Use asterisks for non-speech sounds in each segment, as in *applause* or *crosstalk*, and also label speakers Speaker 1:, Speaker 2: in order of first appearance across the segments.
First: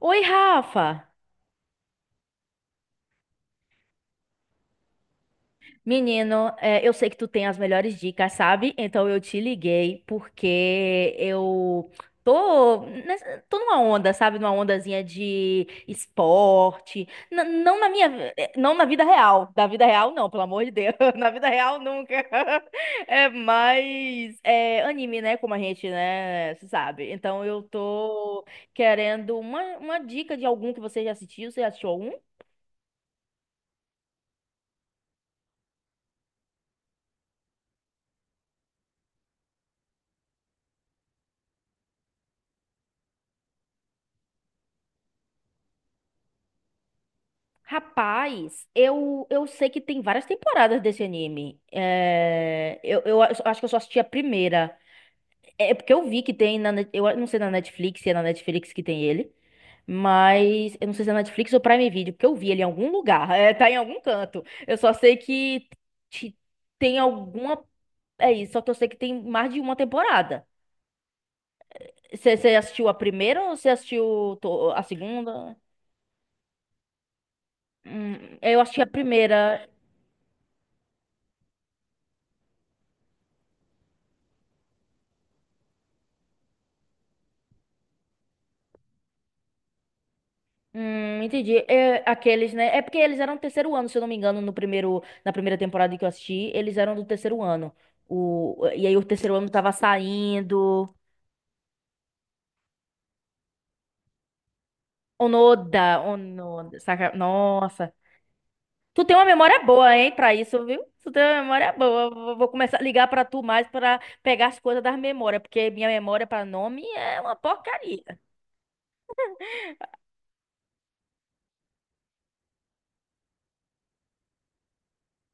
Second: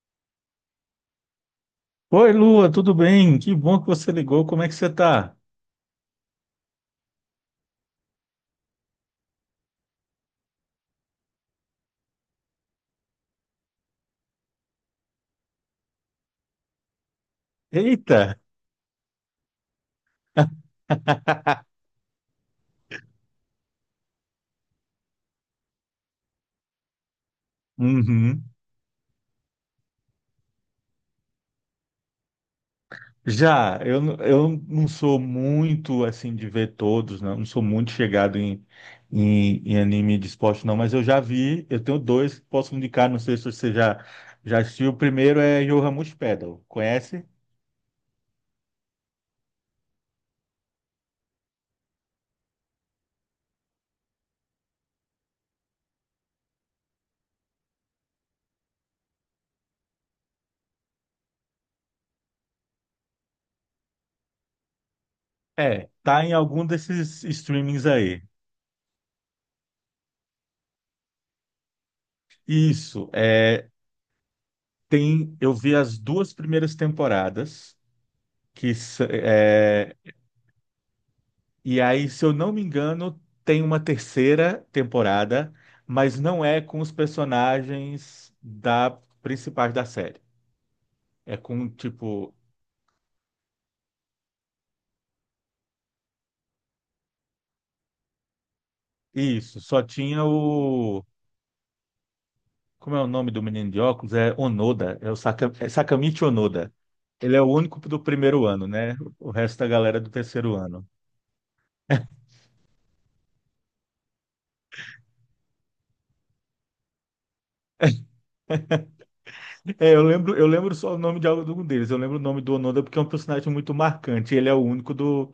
Speaker 1: Oi, Rafa!
Speaker 2: Oi, Lua, tudo bem? Que bom que você ligou. Como é que você tá?
Speaker 1: Menino, eu sei que tu tem as melhores dicas, sabe? Então eu te liguei porque tô numa onda, sabe? Numa ondazinha de esporte. Não na minha,
Speaker 2: Eita!
Speaker 1: não na vida real. Da vida real, não, pelo amor de Deus. *laughs* Na vida real, nunca. *laughs* Anime, né? Como a gente, né, se sabe. Então eu tô
Speaker 2: Uhum.
Speaker 1: querendo uma dica de algum que você já assistiu. Você já assistiu algum?
Speaker 2: Já, eu não sou muito assim de ver todos, não, não sou muito chegado em anime de esporte, não, mas eu já vi, eu tenho dois que posso indicar, não sei se você já assistiu. O primeiro é Yoramushi Pedal, conhece?
Speaker 1: Rapaz, eu sei que tem várias temporadas desse anime. Eu acho que eu só assisti a primeira. É porque eu vi que tem eu não sei na Netflix, se é na Netflix que tem ele, mas eu não sei se é na Netflix ou Prime Video, porque eu vi ele em algum lugar, *laughs* é, tá em algum canto. Eu só sei que
Speaker 2: É, tá em
Speaker 1: te-
Speaker 2: algum
Speaker 1: tem
Speaker 2: desses
Speaker 1: alguma,
Speaker 2: streamings aí.
Speaker 1: é isso, só que eu sei que tem mais de uma temporada. Você assistiu a
Speaker 2: Isso,
Speaker 1: primeira ou você
Speaker 2: é,
Speaker 1: assistiu a
Speaker 2: tem, eu
Speaker 1: segunda?
Speaker 2: vi as duas primeiras temporadas.
Speaker 1: Hum, eu
Speaker 2: que
Speaker 1: assisti a
Speaker 2: s-
Speaker 1: primeira.
Speaker 2: é, E aí, se eu não me engano, tem uma terceira temporada, mas não é com os personagens da principais da série. É
Speaker 1: Entendi.
Speaker 2: com,
Speaker 1: É,
Speaker 2: tipo,
Speaker 1: aqueles, né? É porque eles eram do terceiro ano, se eu não me engano, no primeiro, na primeira temporada que eu assisti, eles eram do terceiro ano. O, e aí o terceiro ano
Speaker 2: isso,
Speaker 1: tava
Speaker 2: só tinha
Speaker 1: saindo.
Speaker 2: o. Como é o nome do menino de óculos? É Onoda, é
Speaker 1: Onoda,
Speaker 2: Sakamichi Onoda.
Speaker 1: Onoda, saca?
Speaker 2: Ele é o único
Speaker 1: Nossa.
Speaker 2: do primeiro ano, né?
Speaker 1: Tu tem uma
Speaker 2: O resto
Speaker 1: memória
Speaker 2: da
Speaker 1: boa,
Speaker 2: galera é
Speaker 1: hein,
Speaker 2: do
Speaker 1: pra
Speaker 2: terceiro
Speaker 1: isso, viu?
Speaker 2: ano.
Speaker 1: Tu tem uma memória boa. Vou começar a ligar pra tu mais pra pegar as coisas das memórias, porque minha memória pra nome é uma porcaria.
Speaker 2: É, eu lembro só o nome de algum deles. Eu lembro o nome do Onoda porque é um personagem muito marcante. Ele é o único do,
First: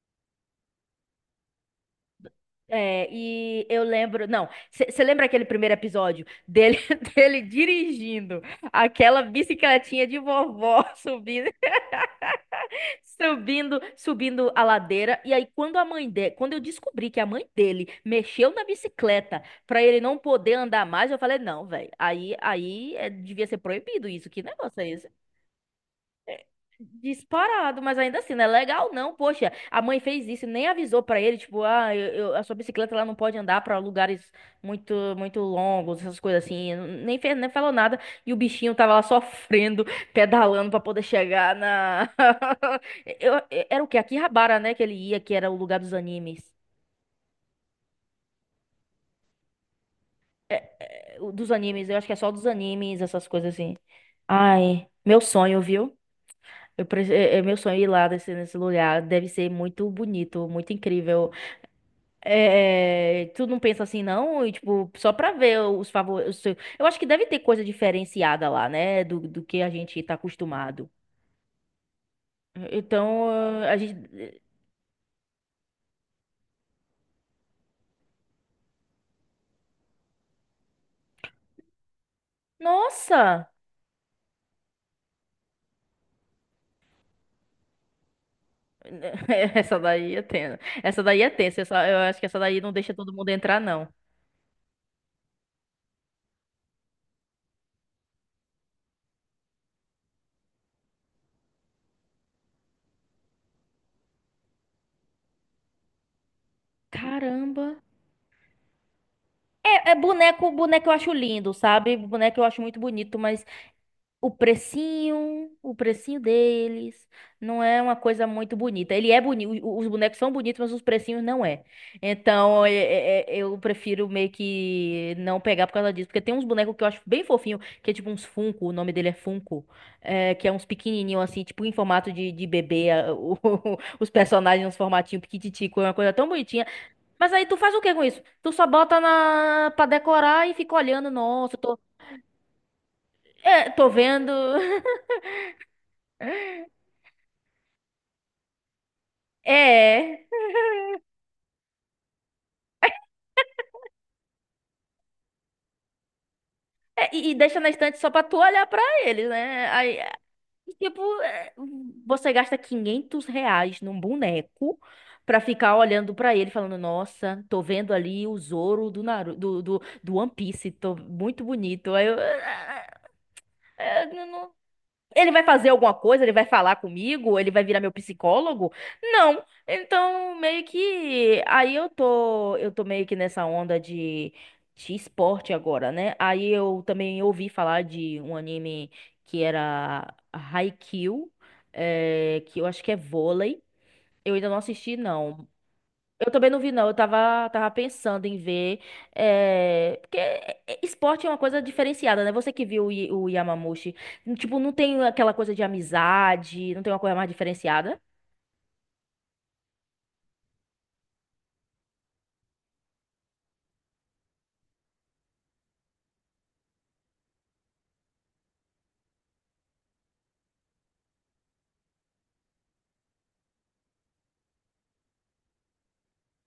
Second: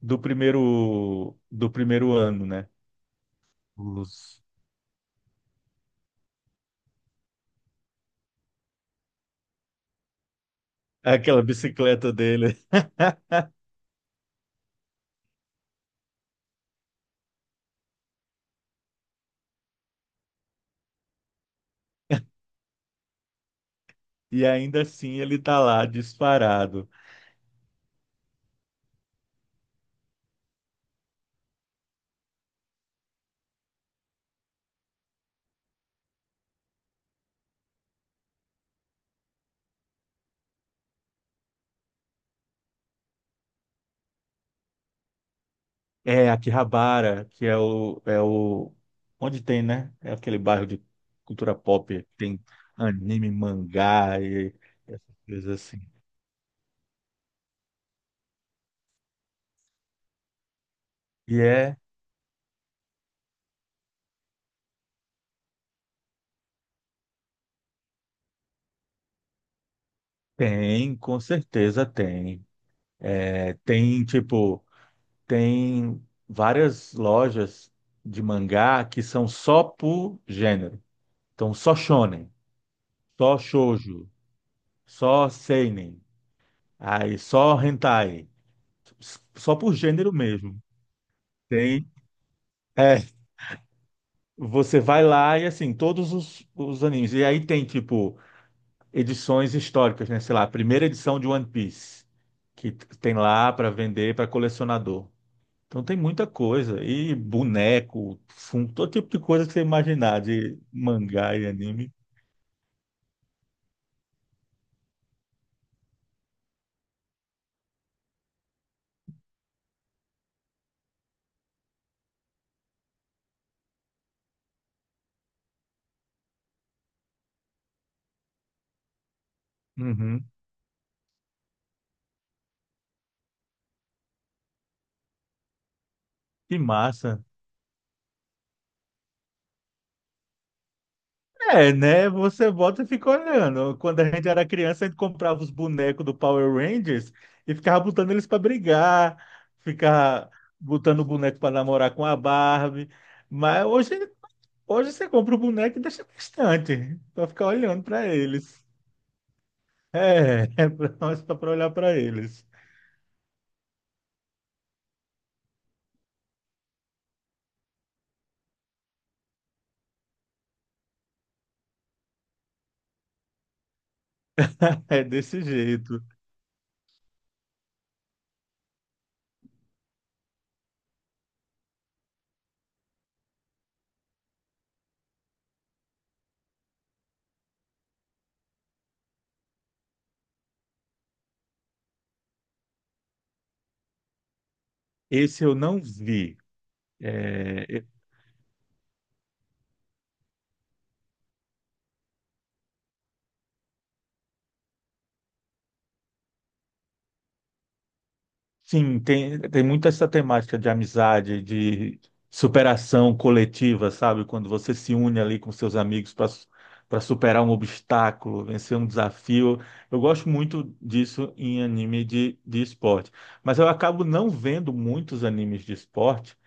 Speaker 2: do primeiro do primeiro ano, né?
Speaker 1: É, e eu lembro,
Speaker 2: Os-
Speaker 1: não, você lembra aquele primeiro episódio dele, *laughs* dele dirigindo aquela bicicletinha de vovó *laughs*
Speaker 2: Aquela
Speaker 1: subindo,
Speaker 2: bicicleta dele.
Speaker 1: subindo a ladeira. E aí, quando a mãe dele, quando eu descobri que a mãe dele mexeu na bicicleta pra ele não poder andar mais, eu falei, não, velho, aí é, devia ser proibido isso. Que
Speaker 2: E
Speaker 1: negócio
Speaker 2: ainda
Speaker 1: é.
Speaker 2: assim ele tá lá disparado.
Speaker 1: Disparado, mas ainda assim, não é legal não. Poxa, a mãe fez isso e nem avisou pra ele, tipo, ah, a sua bicicleta ela não pode andar pra lugares muito muito longos, essas coisas assim. Nem fez, nem falou nada e o bichinho tava lá sofrendo, pedalando pra poder chegar na *laughs* era o quê? Akihabara, né, que ele ia, que era o lugar dos
Speaker 2: É
Speaker 1: animes.
Speaker 2: Akihabara, que é o, é o. Onde tem, né? É aquele bairro de
Speaker 1: É, dos
Speaker 2: cultura
Speaker 1: animes, eu
Speaker 2: pop.
Speaker 1: acho que é só
Speaker 2: Tem
Speaker 1: dos animes, essas
Speaker 2: anime,
Speaker 1: coisas assim.
Speaker 2: mangá e
Speaker 1: Ai,
Speaker 2: essas
Speaker 1: meu
Speaker 2: coisas
Speaker 1: sonho,
Speaker 2: assim.
Speaker 1: viu? É, é meu sonho ir lá desse nesse lugar. Deve ser muito bonito, muito incrível.
Speaker 2: E é.
Speaker 1: É, tu não pensa assim, não? E, tipo, só pra ver os favores. Eu acho que deve ter coisa diferenciada lá, né? Do que a gente tá acostumado.
Speaker 2: Tem, com certeza tem.
Speaker 1: Então,
Speaker 2: É,
Speaker 1: a
Speaker 2: tem,
Speaker 1: gente.
Speaker 2: tipo, tem várias lojas de mangá que são só por gênero. Então, só shonen, só
Speaker 1: Nossa!
Speaker 2: shoujo, só seinen. Aí só hentai,
Speaker 1: *laughs*
Speaker 2: só por
Speaker 1: Essa
Speaker 2: gênero
Speaker 1: daí é tensa.
Speaker 2: mesmo.
Speaker 1: Essa daí é tensa.
Speaker 2: Tem.
Speaker 1: Eu acho que essa daí não deixa
Speaker 2: É,
Speaker 1: todo mundo entrar, não.
Speaker 2: você vai lá e assim, todos os animes. E aí tem, tipo, edições históricas, né? Sei lá, a primeira edição de One Piece, que tem lá para vender para colecionador. Então tem muita coisa. E
Speaker 1: Caramba!
Speaker 2: boneco, fundo, todo tipo de coisa que você imaginar de
Speaker 1: Boneco eu acho
Speaker 2: mangá e
Speaker 1: lindo,
Speaker 2: anime.
Speaker 1: sabe? Boneco eu acho muito bonito, mas o precinho, deles, não é uma coisa muito bonita. Ele é bonito, os bonecos são bonitos, mas os precinhos não é. Então, eu prefiro meio que não pegar por causa disso, porque tem uns bonecos que eu acho bem fofinho, que é tipo uns Funko, o nome dele é Funko,
Speaker 2: Uhum.
Speaker 1: é, que é uns pequenininho assim, tipo em formato de bebê, *laughs* os personagens uns formatinho piquititico, é uma coisa tão
Speaker 2: Que
Speaker 1: bonitinha.
Speaker 2: massa.
Speaker 1: Mas aí tu faz o que com isso? Tu só bota na para decorar e fica olhando, nossa,
Speaker 2: É, né? Você volta e fica
Speaker 1: é,
Speaker 2: olhando.
Speaker 1: tô
Speaker 2: Quando a gente
Speaker 1: vendo.
Speaker 2: era
Speaker 1: *laughs*
Speaker 2: criança, a gente comprava os bonecos do Power Rangers e ficava botando eles para brigar,
Speaker 1: É.
Speaker 2: ficava botando o boneco para namorar com a Barbie. Mas hoje você compra o boneco e deixa bastante para
Speaker 1: E, e
Speaker 2: ficar
Speaker 1: deixa na
Speaker 2: olhando
Speaker 1: estante
Speaker 2: para
Speaker 1: só pra tu
Speaker 2: eles.
Speaker 1: olhar pra eles, né? Aí, é,
Speaker 2: É, *laughs* é
Speaker 1: tipo,
Speaker 2: para
Speaker 1: é,
Speaker 2: olhar para
Speaker 1: você
Speaker 2: eles.
Speaker 1: gasta R$ 500 num boneco pra ficar olhando pra ele, falando: Nossa, tô vendo ali o Zoro do, Naru do One Piece, tô muito bonito. Aí eu.
Speaker 2: *laughs* É
Speaker 1: Ele
Speaker 2: desse
Speaker 1: vai fazer alguma
Speaker 2: jeito.
Speaker 1: coisa? Ele vai falar comigo? Ele vai virar meu psicólogo? Não. Então, meio que aí eu tô meio que nessa onda de esporte agora, né? Aí eu também ouvi falar de um anime que era Haikyuu, que eu acho que é vôlei. Eu ainda não assisti,
Speaker 2: Esse
Speaker 1: não,
Speaker 2: eu não
Speaker 1: eu
Speaker 2: vi.
Speaker 1: também não vi, não. Eu tava
Speaker 2: É,
Speaker 1: pensando em ver. Porque esporte é uma coisa diferenciada, né? Você que viu o Yamamushi. Tipo, não tem aquela coisa de amizade, não tem uma coisa mais diferenciada
Speaker 2: sim, tem muito essa temática de amizade, de superação coletiva, sabe? Quando você se une ali com seus amigos para superar um obstáculo, vencer um desafio. Eu gosto muito disso em anime de esporte. Mas eu acabo não vendo muitos animes de esporte,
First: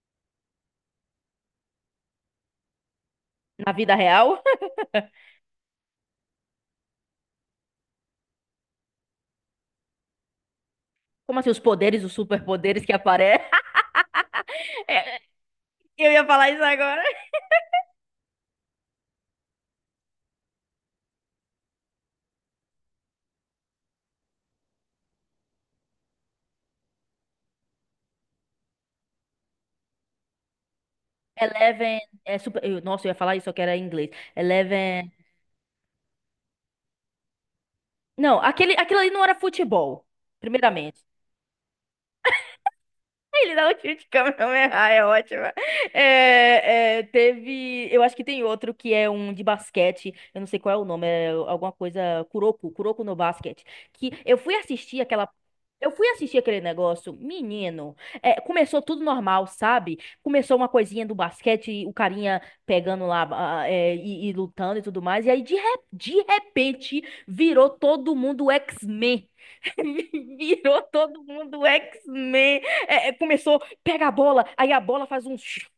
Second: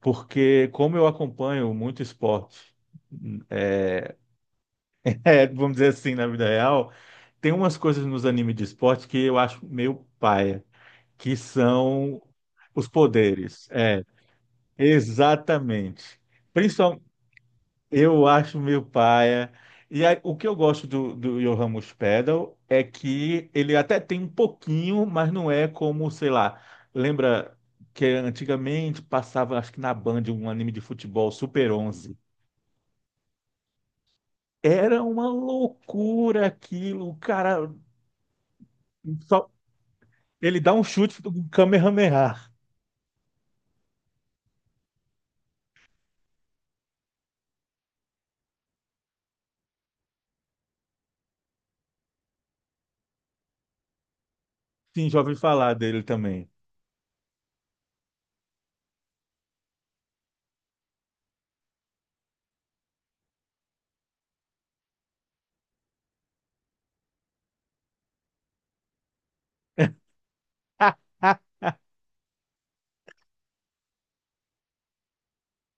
Speaker 2: porque como eu acompanho muito esporte, *laughs*
Speaker 1: na vida real. *laughs*
Speaker 2: é, vamos dizer assim, na vida real, tem umas coisas nos animes de esporte que eu acho meio paia que
Speaker 1: Como assim, os poderes, os
Speaker 2: são
Speaker 1: superpoderes
Speaker 2: os
Speaker 1: que aparecem?
Speaker 2: poderes.
Speaker 1: *laughs*
Speaker 2: É,
Speaker 1: É, eu
Speaker 2: exatamente.
Speaker 1: ia falar isso agora.
Speaker 2: Principalmente, eu acho meio paia. E aí, o que eu gosto do Johan Muspedal é que ele até tem um pouquinho, mas não é como, sei lá, lembra que antigamente passava, acho que na Band, um anime de futebol, Super
Speaker 1: Eleven.
Speaker 2: 11.
Speaker 1: Nossa, eu ia falar isso, só que era em inglês.
Speaker 2: Era
Speaker 1: Eleven.
Speaker 2: uma loucura aquilo, o cara.
Speaker 1: Não, aquele, aquilo ali não era
Speaker 2: Só,
Speaker 1: futebol,
Speaker 2: ele dá um
Speaker 1: primeiramente.
Speaker 2: chute do um Kamehameha.
Speaker 1: Ele dá um tiro de Kamehameha, é ótima. Teve. Eu acho que tem outro que é um de basquete. Eu não sei qual é o nome, é alguma coisa. Kuroko, Kuroko no basquete. Que eu fui assistir
Speaker 2: Sim, já
Speaker 1: aquela.
Speaker 2: ouvi falar
Speaker 1: Eu
Speaker 2: dele
Speaker 1: fui assistir
Speaker 2: também.
Speaker 1: aquele negócio, menino. É, começou tudo normal, sabe? Começou uma coisinha do basquete, o carinha pegando lá, ah, e lutando e tudo mais. E aí, de repente, virou todo mundo X-Men. *laughs* Virou todo
Speaker 2: *laughs*
Speaker 1: mundo X-Men. Começou, pega a bola, aí a bola faz uns,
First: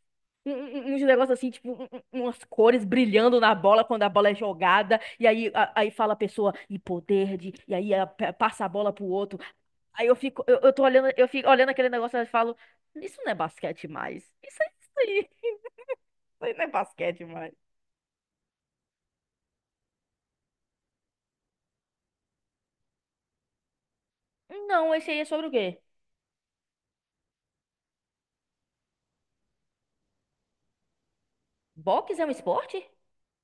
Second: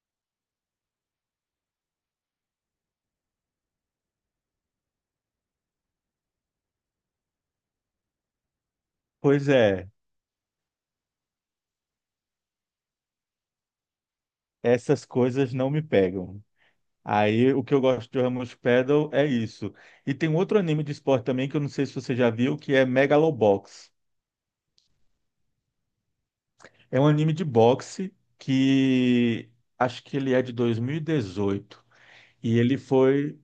Speaker 1: uns negócios assim, tipo, umas cores brilhando na bola quando a bola é jogada. E aí, aí fala a pessoa, e poder de. E aí passa a bola pro outro.
Speaker 2: Pois é.
Speaker 1: Aí eu fico, eu tô olhando, eu fico olhando aquele negócio e falo, isso não é basquete mais. Isso é isso
Speaker 2: Essas
Speaker 1: aí.
Speaker 2: coisas
Speaker 1: Isso
Speaker 2: não me pegam.
Speaker 1: aí não é basquete mais.
Speaker 2: Aí o que eu gosto de Ramos Paddle é isso. E tem um outro anime de esporte também que eu não sei se você já viu, que é Megalobox.
Speaker 1: Não, esse aí é sobre o quê?
Speaker 2: É um anime de boxe que acho que ele é de 2018
Speaker 1: Boxe é um
Speaker 2: e dezoito. E ele
Speaker 1: esporte?
Speaker 2: foi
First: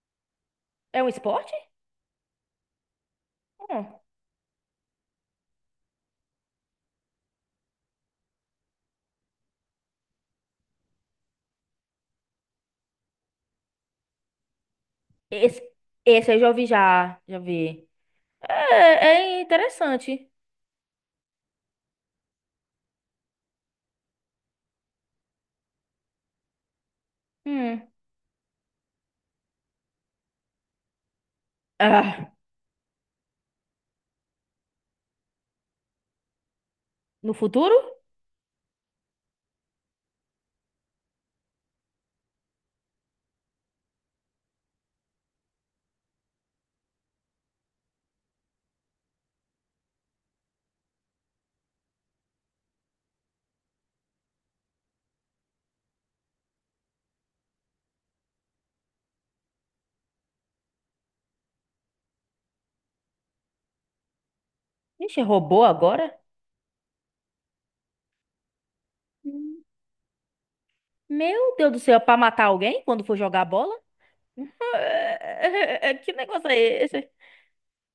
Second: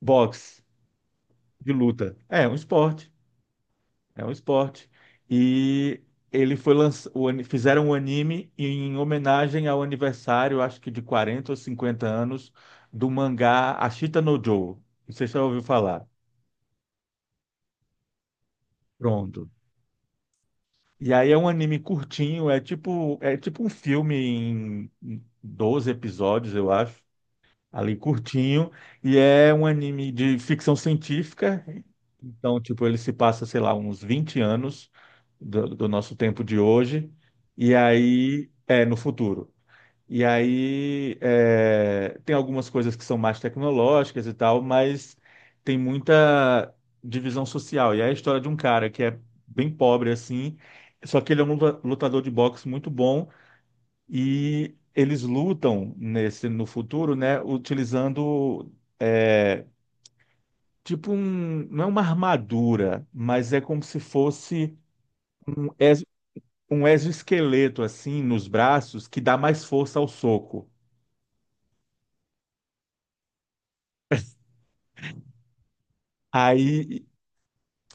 Speaker 2: boxe
Speaker 1: É um esporte?
Speaker 2: de luta. É, um esporte.
Speaker 1: Hum.
Speaker 2: É um esporte. E ele foi lanç o ani- fizeram um anime em homenagem ao aniversário, acho que de 40 ou 50 anos, do mangá Ashita no Joe. Não sei se você já
Speaker 1: Esse,
Speaker 2: ouviu falar.
Speaker 1: esse eu já ouvi já. Já vi. É, é
Speaker 2: Pronto.
Speaker 1: interessante.
Speaker 2: E aí é um anime curtinho, é tipo um filme em 12 episódios, eu acho.
Speaker 1: Hum.
Speaker 2: Ali curtinho, e é um anime de ficção científica.
Speaker 1: Ah,
Speaker 2: Então, tipo, ele se passa, sei lá, uns 20 anos do nosso tempo de hoje,
Speaker 1: no futuro?
Speaker 2: e aí é no futuro. E aí é, tem algumas coisas que são mais tecnológicas e tal, mas tem muita divisão social. E é a história de um cara que é bem pobre assim, só que ele é um lutador de boxe muito bom e eles lutam nesse no futuro, né, utilizando é, tipo um, não é uma armadura, mas é como se fosse
Speaker 1: Ixi, robô
Speaker 2: um, exo-
Speaker 1: agora?
Speaker 2: um exoesqueleto assim nos braços que dá mais
Speaker 1: Hum.
Speaker 2: força ao soco.
Speaker 1: Meu Deus do céu, é pra matar alguém quando for jogar bola? *laughs* Que negócio é
Speaker 2: Aí
Speaker 1: esse?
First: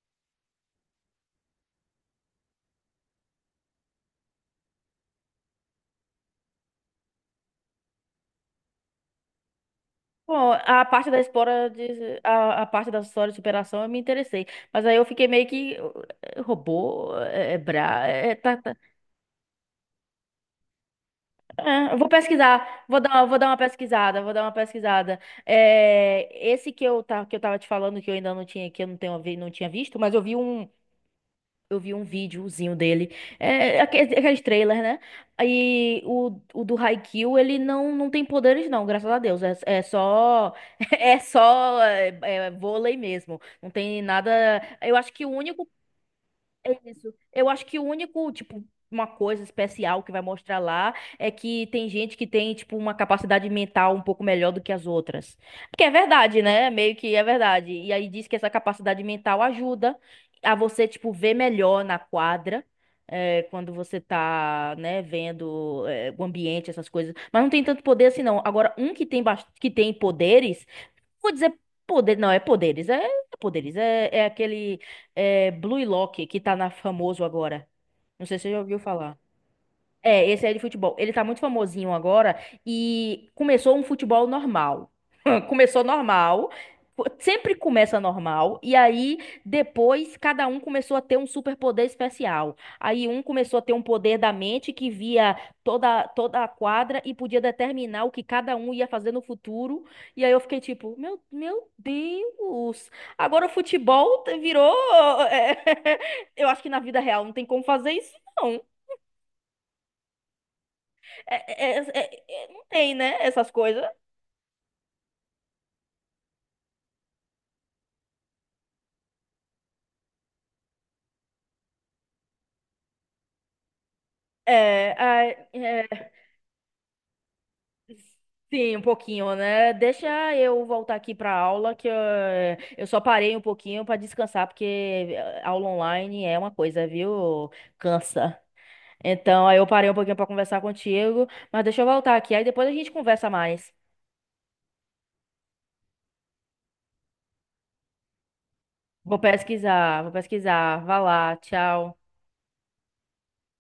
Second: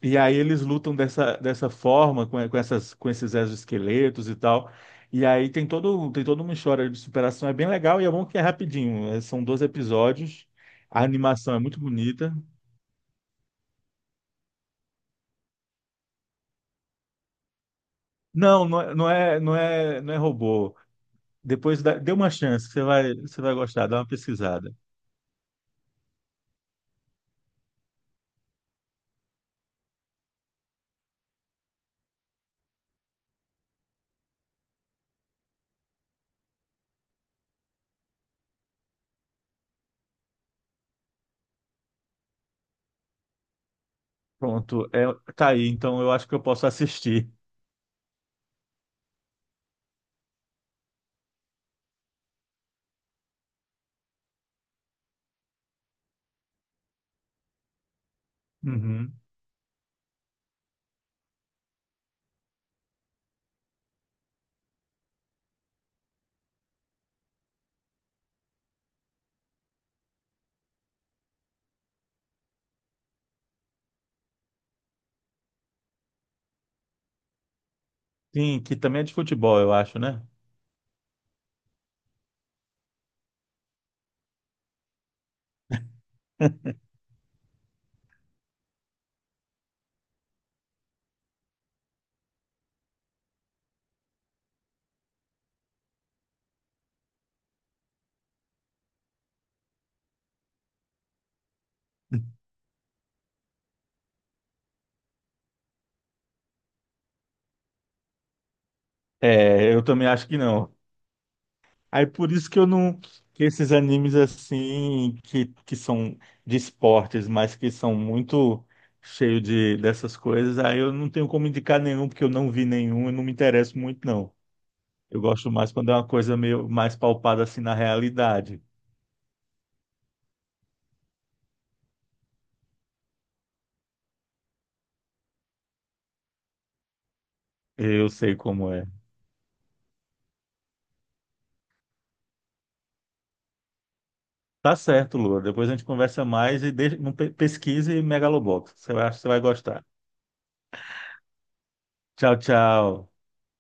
Speaker 2: e aí eles lutam dessa forma com esses exoesqueletos e tal. E aí tem todo tem toda uma história de superação, é bem legal e é bom que é rapidinho, são 12 episódios.
Speaker 1: Bom, a
Speaker 2: A
Speaker 1: parte da
Speaker 2: animação é
Speaker 1: história
Speaker 2: muito bonita.
Speaker 1: a parte da história de superação eu me interessei, mas aí eu fiquei meio que robô,
Speaker 2: Não,
Speaker 1: tá.
Speaker 2: não é robô. Depois
Speaker 1: É,
Speaker 2: dá,
Speaker 1: eu vou
Speaker 2: dê uma chance, você
Speaker 1: pesquisar,
Speaker 2: vai,
Speaker 1: vou
Speaker 2: você
Speaker 1: dar
Speaker 2: vai
Speaker 1: uma
Speaker 2: gostar, dá uma
Speaker 1: pesquisada, vou dar uma
Speaker 2: pesquisada.
Speaker 1: pesquisada. É, esse que que eu tava te falando que eu ainda não tinha, que eu não tenho, não tinha visto, mas eu vi um videozinho dele, é, aqueles, aqueles trailers, né? Aí o do Haikyuu, ele não, não tem poderes não, graças a Deus, é, é só, *laughs* é só é, vôlei mesmo, não tem nada,
Speaker 2: Pronto,
Speaker 1: eu
Speaker 2: é,
Speaker 1: acho que o
Speaker 2: tá
Speaker 1: único
Speaker 2: aí, então eu acho que eu posso
Speaker 1: é isso.
Speaker 2: assistir.
Speaker 1: Eu acho que o único, tipo, uma coisa especial que vai mostrar lá é que tem gente que tem, tipo, uma capacidade mental um pouco melhor do que as outras. Porque é verdade, né? Meio que é verdade. E aí diz que essa capacidade
Speaker 2: Uhum.
Speaker 1: mental ajuda a você, tipo, ver melhor na quadra. É, quando você tá, né, vendo, é, o ambiente, essas coisas. Mas não tem tanto poder assim, não. Agora, um que tem, que tem poderes. Vou dizer poder, não, é poderes, é aquele é, Blue Lock que tá na famoso agora. Não sei se você já
Speaker 2: Sim, que
Speaker 1: ouviu
Speaker 2: também é de
Speaker 1: falar.
Speaker 2: futebol, eu acho, né?
Speaker 1: É, esse é de futebol. Ele tá muito famosinho agora e começou um futebol normal. *laughs* Começou normal, sempre começa normal, e aí depois cada um começou a ter um superpoder especial. Aí um começou a ter um poder da mente que via toda, toda a quadra e podia determinar o que cada um ia fazer no futuro. E aí eu fiquei tipo, meu Deus! Agora o futebol virou. *laughs* Eu acho que na vida real não tem como fazer isso. não.
Speaker 2: É, eu também acho que não. Aí por isso que
Speaker 1: Não
Speaker 2: eu
Speaker 1: tem,
Speaker 2: não,
Speaker 1: né?
Speaker 2: que,
Speaker 1: Essas
Speaker 2: esses
Speaker 1: coisas.
Speaker 2: animes assim, que são de esportes, mas que são muito cheios dessas coisas, aí eu não tenho como indicar nenhum, porque eu não vi nenhum, eu não me interesso muito, não.
Speaker 1: É,
Speaker 2: Eu
Speaker 1: ai,
Speaker 2: gosto mais quando é
Speaker 1: é,
Speaker 2: uma coisa meio mais palpada assim na realidade.
Speaker 1: sim, um pouquinho, né? Deixa eu voltar aqui pra aula, eu só parei um pouquinho pra descansar, porque aula online é uma coisa, viu?
Speaker 2: Eu sei
Speaker 1: Cansa.
Speaker 2: como é.
Speaker 1: Então, aí eu parei um pouquinho pra conversar contigo, mas deixa eu voltar aqui, aí depois a gente conversa mais.
Speaker 2: Tá certo, Lua. Depois a gente conversa mais e deixa, não pesquise Megalobox. Você vai,
Speaker 1: Vou
Speaker 2: você vai gostar.
Speaker 1: pesquisar, vou pesquisar. Vá lá, tchau.
Speaker 2: Tchau, tchau.